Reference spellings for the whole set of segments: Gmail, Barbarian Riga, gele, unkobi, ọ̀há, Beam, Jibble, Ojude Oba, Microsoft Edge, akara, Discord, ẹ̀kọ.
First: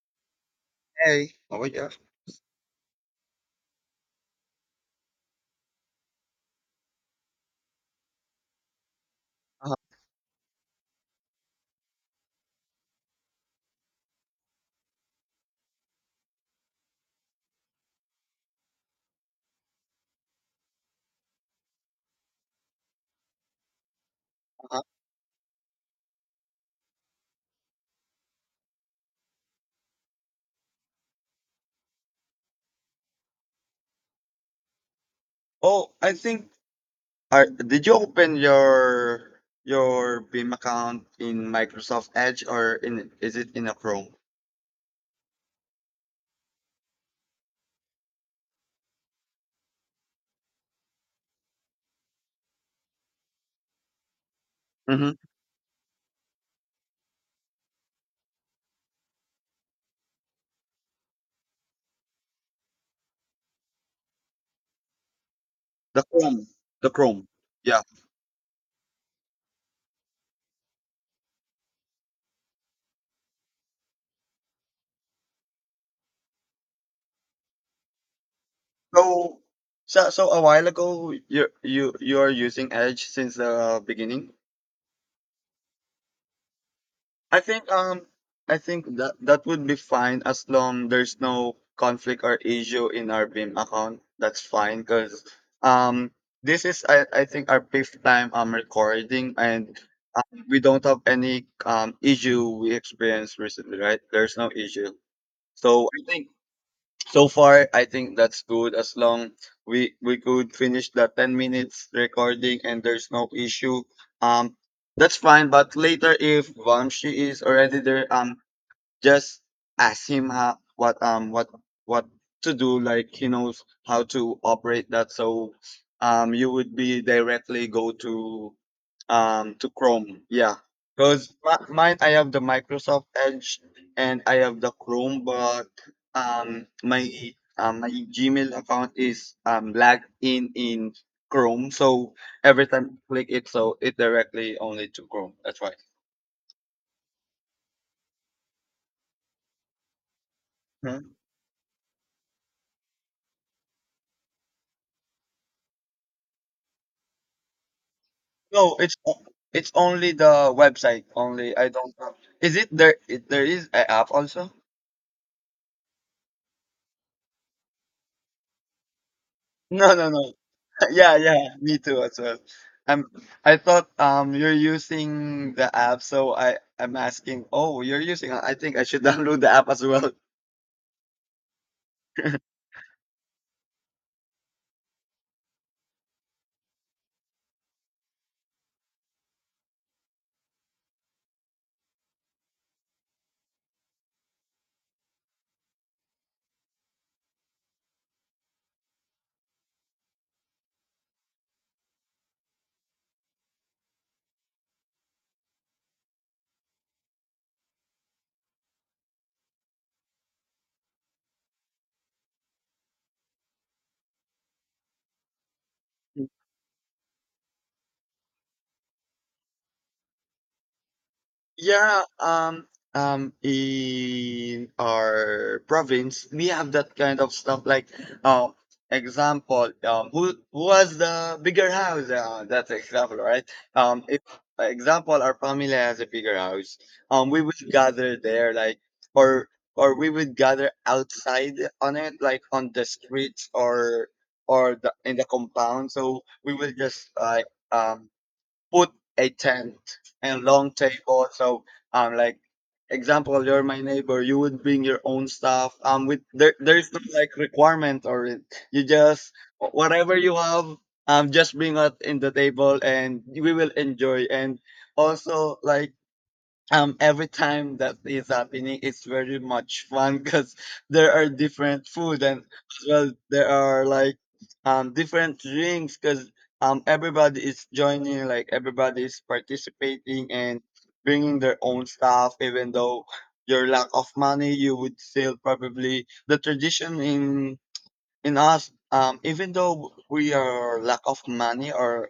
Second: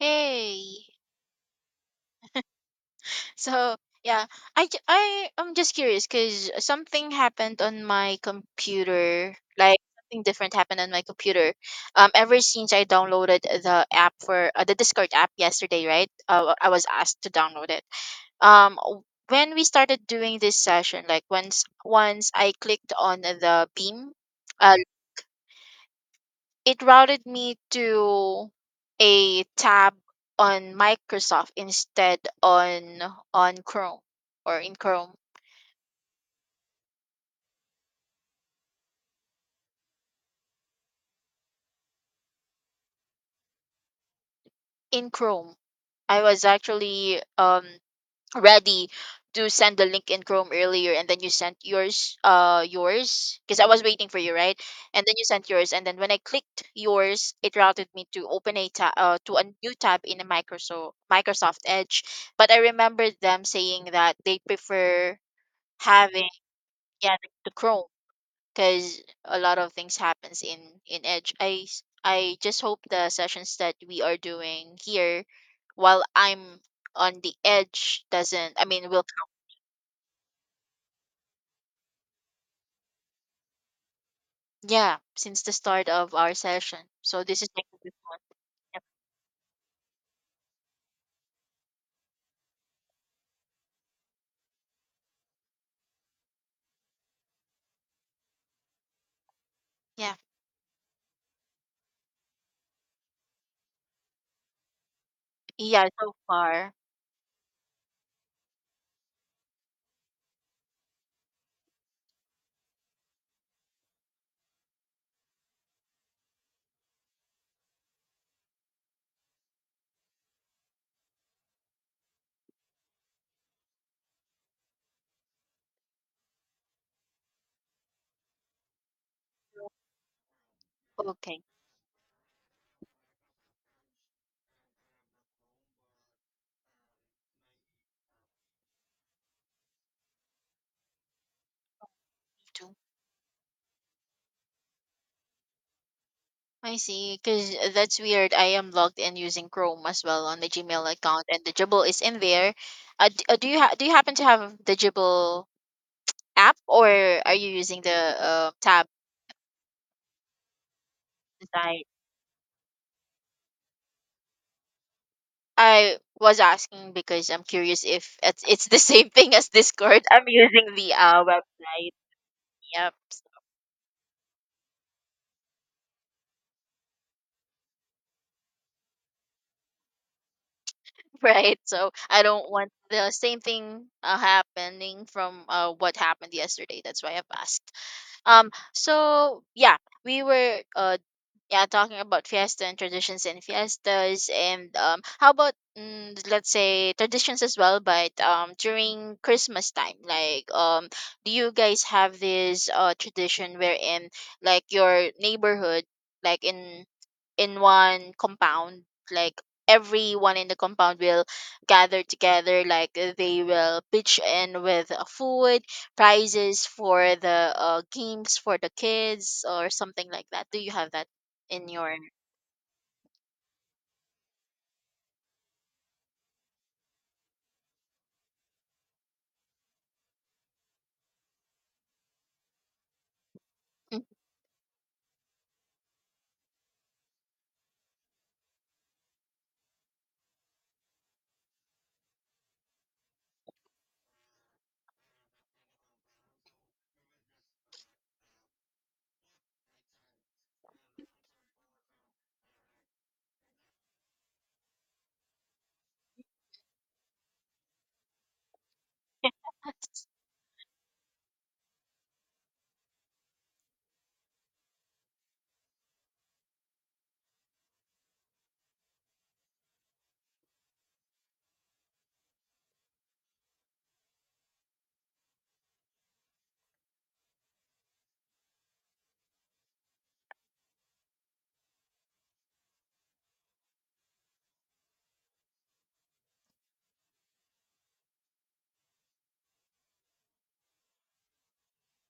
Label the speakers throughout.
Speaker 1: Hey.
Speaker 2: Hey. Oh yeah.
Speaker 1: So, yeah, I am just curious cuz something happened on my computer.
Speaker 2: Uh-huh.
Speaker 1: Like something different happened on my computer. Ever since I downloaded the app for the Discord app yesterday, right? I was asked to download it. Um w- when we started doing this session, like once I clicked on the Beam uh,
Speaker 2: Uh-huh.
Speaker 1: it routed me to a tab on Microsoft instead on Chrome or in Chrome.
Speaker 2: Oh, I think. Did you open your Beam account in Microsoft Edge or in is it in a Chrome?
Speaker 1: In Chrome, I was actually ready to send the link in Chrome earlier, and then you sent yours, yours, because I was waiting for you, right? And then
Speaker 2: Mm-hmm.
Speaker 1: you sent yours, and then when I clicked yours, it routed me to open a tab, to a new tab in a Microsoft Edge. But I remembered them saying that they prefer
Speaker 2: The
Speaker 1: having.
Speaker 2: Chrome. The
Speaker 1: Yeah,
Speaker 2: Chrome.
Speaker 1: like the
Speaker 2: Yeah.
Speaker 1: Chrome, because a lot of things happens in Edge. I just hope the sessions that we are doing here, while I'm on the Edge, doesn't. I mean, will.
Speaker 2: So so a while ago you are using Edge since the beginning.
Speaker 1: Yeah, since the start of our session. So
Speaker 2: I
Speaker 1: this is like
Speaker 2: think
Speaker 1: the fifth
Speaker 2: um
Speaker 1: one.
Speaker 2: I
Speaker 1: Yep.
Speaker 2: think that that would be fine as long there's no conflict or issue in our beam account. That's fine because um this is I think our fifth time recording and
Speaker 1: Yeah,
Speaker 2: uh, we don't have any issue we experienced recently, right? There's no issue.
Speaker 1: yeah,
Speaker 2: So I
Speaker 1: so
Speaker 2: think
Speaker 1: far.
Speaker 2: so far, I think that's good as long we could finish the 10 minutes recording and there's no issue. Um, that's fine. But later, if Vamshi is already there, just ask him how, what what to do. Like he knows how to operate that, so you would be directly go to Chrome. Yeah, because
Speaker 1: Okay, me.
Speaker 2: mine I have the Microsoft Edge and I have the Chrome, but my my Gmail account is lagged in Chrome, so every time I click it, so it directly only to Chrome. That's why.
Speaker 1: I see, because that's weird. I am logged in using Chrome as well on the Gmail
Speaker 2: Hmm.
Speaker 1: account, and the Jibble is in there. Do you happen to have the Jibble app or are you using the
Speaker 2: No,
Speaker 1: tab
Speaker 2: it's o- it's only the website only. I
Speaker 1: design?
Speaker 2: don't. Have, is it there? It, there is an app also.
Speaker 1: I was asking because I'm curious if it's the same thing as
Speaker 2: No,
Speaker 1: Discord.
Speaker 2: no,
Speaker 1: I'm
Speaker 2: no.
Speaker 1: using the
Speaker 2: Yeah, yeah, me
Speaker 1: website.
Speaker 2: too as well.
Speaker 1: Yep.
Speaker 2: I'm I thought you're using the app, so I'm asking, "Oh, you're using I think I should download the app as well."
Speaker 1: Right. So I don't want the same thing happening from what happened yesterday. That's why I've asked. So yeah, we were yeah talking about fiesta and traditions and fiestas and how about let's say traditions as well but during Christmas time, like, do you guys have this tradition wherein like your neighborhood, like in one compound, like everyone in the compound will gather together, like, they will pitch in with food, prizes for the games for the kids or something like that? Do you have that in your?
Speaker 2: Yeah, in our province, we have that kind of stuff. Like, uh, example, who has the bigger house? That's example, right?
Speaker 1: Mm.
Speaker 2: If example, our family has a bigger house. We would gather there, like, or we would gather outside on it, like on the streets or the in the compound. So we will just like um put a tent and long table. So like example, you're my neighbor. You would bring your own stuff. With there's no like requirement or it. You just whatever you have. Just bring it in the table and we will enjoy. And also like every time that is happening it's very much fun because there are different food and as well there are like different drinks because everybody is joining like everybody is participating and bringing their own stuff even though your lack of money you would still probably the tradition in us, even though we are lack of money or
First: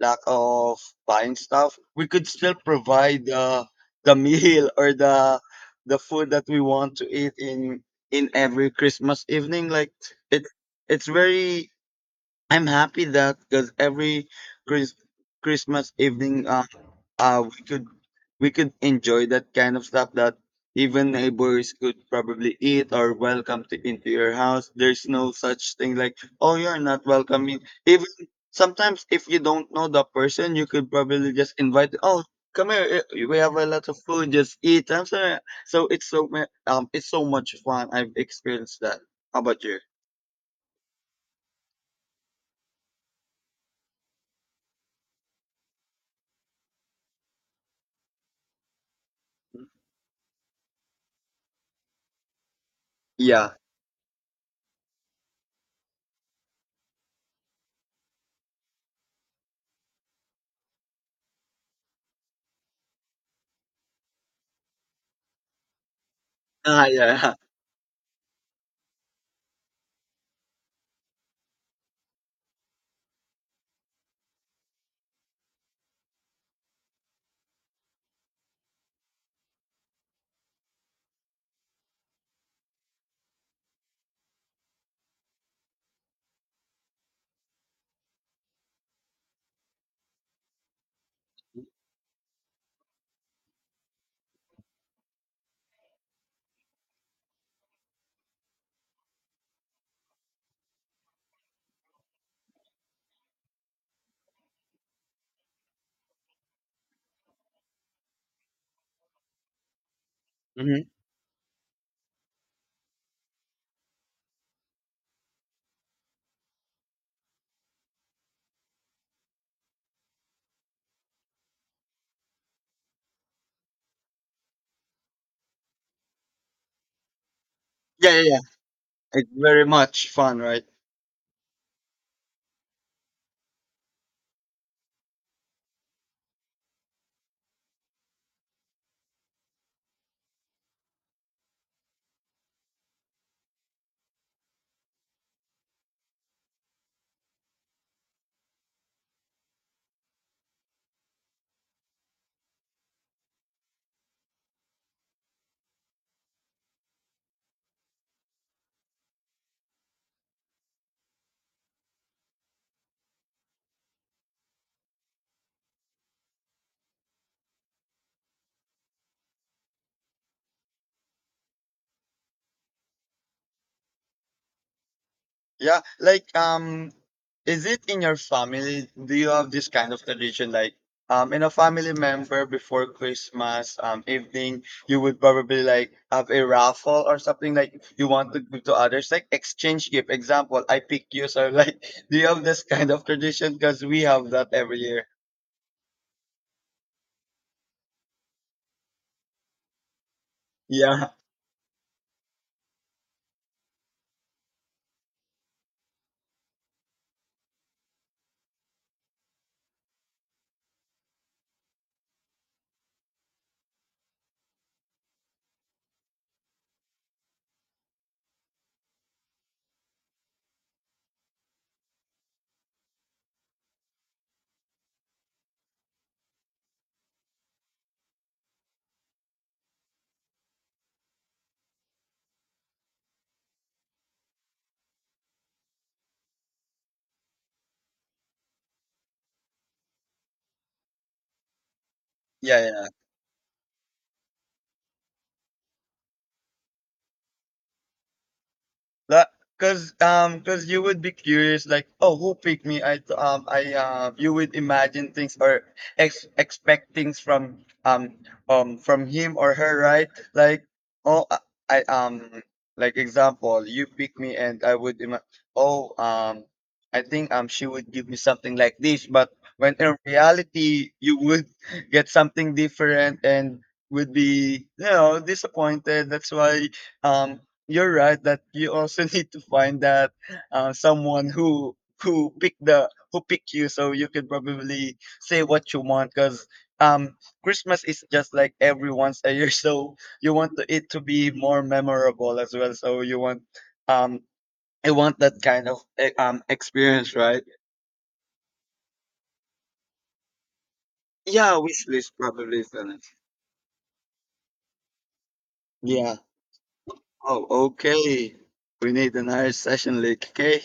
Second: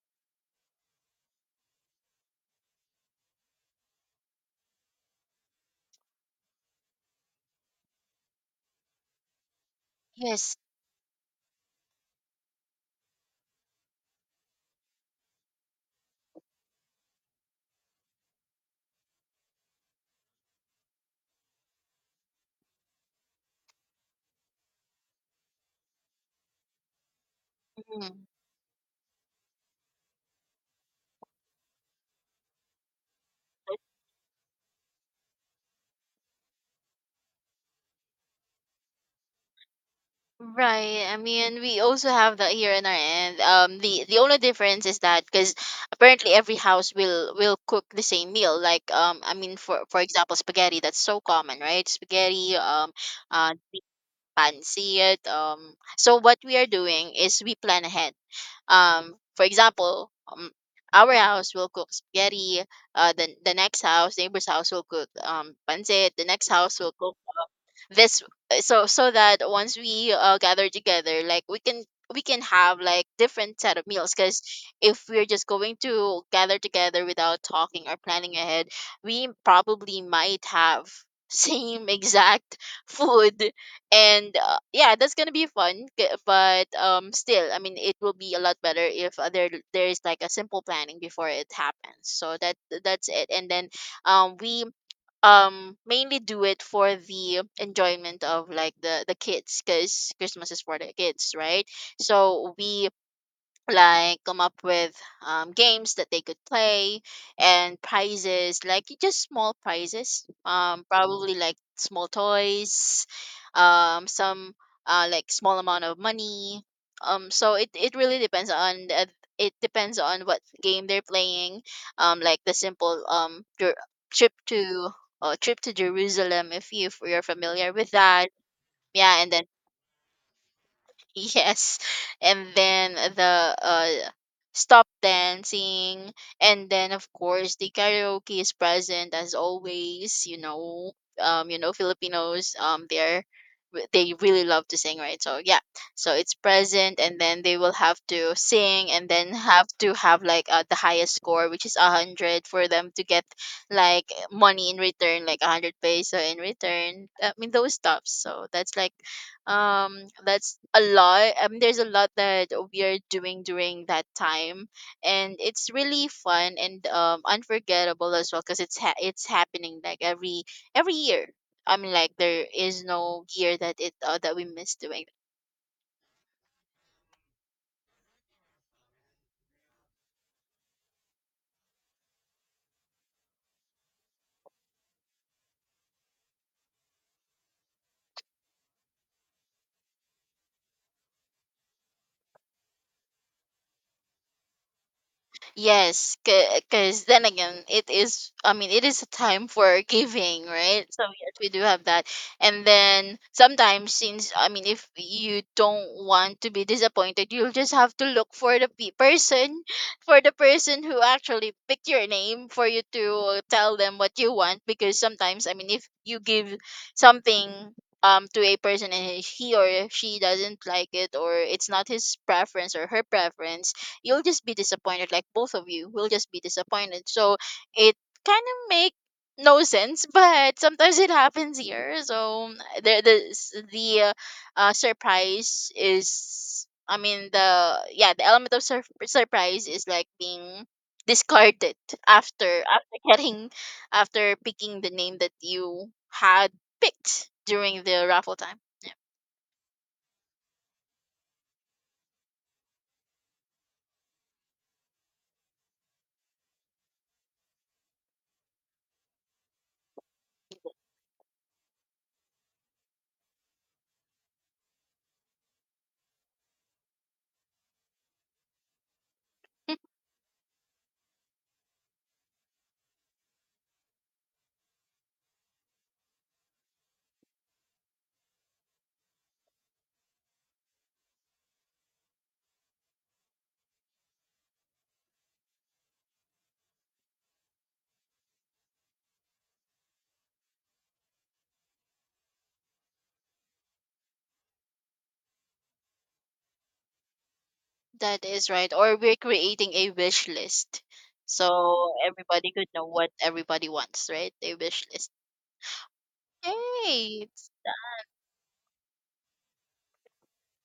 Speaker 2: lack of buying stuff, we could still provide the meal or the food that we want to eat in every Christmas evening. Like it's
Speaker 1: Yes.
Speaker 2: it's very. I'm happy that because every Chris, Christmas evening uh we could we could enjoy that kind of stuff that even neighbors could probably eat or welcome to into your house. There's no such thing like, oh, you're not welcoming. Even
Speaker 1: Mm.
Speaker 2: sometimes if you don't know the person, you could probably just invite, oh, come here, eh, we have a lot of food, just eat. I'm sorry. So it's so much fun. I've experienced that. How about you?
Speaker 1: Right. I mean, we also have that here in our end. The only difference is that because apparently every house will cook the same meal. Like, I mean, for example, spaghetti. That's so common, right? Spaghetti.
Speaker 2: Yeah.
Speaker 1: Uh, pancit. So what we are doing is we plan ahead. For example, our house will cook spaghetti. The next house, neighbor's house will cook pancit. The next house
Speaker 2: Ah,
Speaker 1: will cook
Speaker 2: yeah.
Speaker 1: this, so so that once we, gather together, like, we can have like different set of meals, because if we're just going to gather together without talking or planning ahead, we probably might have same exact food. And yeah, that's gonna be fun. But still, I mean, it will be a lot better if, there's like a simple planning before it happens, so that that's it. And then we, mainly do it for the enjoyment of like the kids, because Christmas is for the kids, right? So we like come up with, games that they could play, and prizes like just small prizes,
Speaker 2: Hmm.
Speaker 1: probably like small toys, some, like small amount of money, it really depends on it depends on what game they're playing. Like the simple, trip to, trip to Jerusalem, if, you, if you're familiar with
Speaker 2: Yeah,
Speaker 1: that,
Speaker 2: yeah, yeah.
Speaker 1: yeah,
Speaker 2: It's
Speaker 1: and then
Speaker 2: very much fun, right?
Speaker 1: yes. And then the stop dancing, and then of course the karaoke is present as always, you know. You know, Filipinos, they're, they really love to sing, right? So yeah. So it's present, and then they will have to sing, and then have to have like, the highest score, which is 100, for them to get like money in return, like 100 peso in return. I mean those stuffs. So that's like, um that's a lot. There's a lot that we are doing during that time, and it's really fun and unforgettable as well, because it's happening like every year. I mean, like, there is no year that it that we miss doing.
Speaker 2: Yeah, like is it in your family? Do you have this kind of tradition like in a family member before Christmas evening you would probably like have a raffle or something like you want to give to others like exchange gift example I pick you so like do you have this kind of tradition because we have that every year.
Speaker 1: Yes, because then again, it is, I mean, it is a time for giving, right? So,
Speaker 2: Yeah.
Speaker 1: yes, we do have that. And then sometimes, since, I mean, if you don't want to be disappointed, you'll just have to look for the person, for the person who actually picked your name, for you to tell them what you want. Because sometimes, I mean, if you give something, to a person and he or she doesn't like it, or it's not his preference or her preference, you'll just be disappointed, like both of you will just be disappointed. So it kind of make no sense but sometimes it happens here. So the the the surprise is, I mean, the, yeah, the element of surprise is like being discarded after
Speaker 2: Yeah, yeah.
Speaker 1: getting, after picking the name that you had picked during the raffle time.
Speaker 2: That because you would be curious like oh who picked me I you would imagine things or expect things from him or her right like oh I I, um like example you pick me and oh I think she would give me something like this but when in reality you would get something different and would be you know disappointed that's why um you're right that you also need to find that someone who pick the who pick you so you can probably say what you want because um christmas is just like every once a year so it to be more memorable as well so you want um I want that kind of experience right
Speaker 1: That is right. Or we're creating a wish list.
Speaker 2: yeah wish
Speaker 1: So
Speaker 2: list
Speaker 1: everybody
Speaker 2: probably
Speaker 1: could
Speaker 2: is
Speaker 1: know what everybody wants, right? A wish list.
Speaker 2: yeah
Speaker 1: Yay!
Speaker 2: oh okay we need another session like okay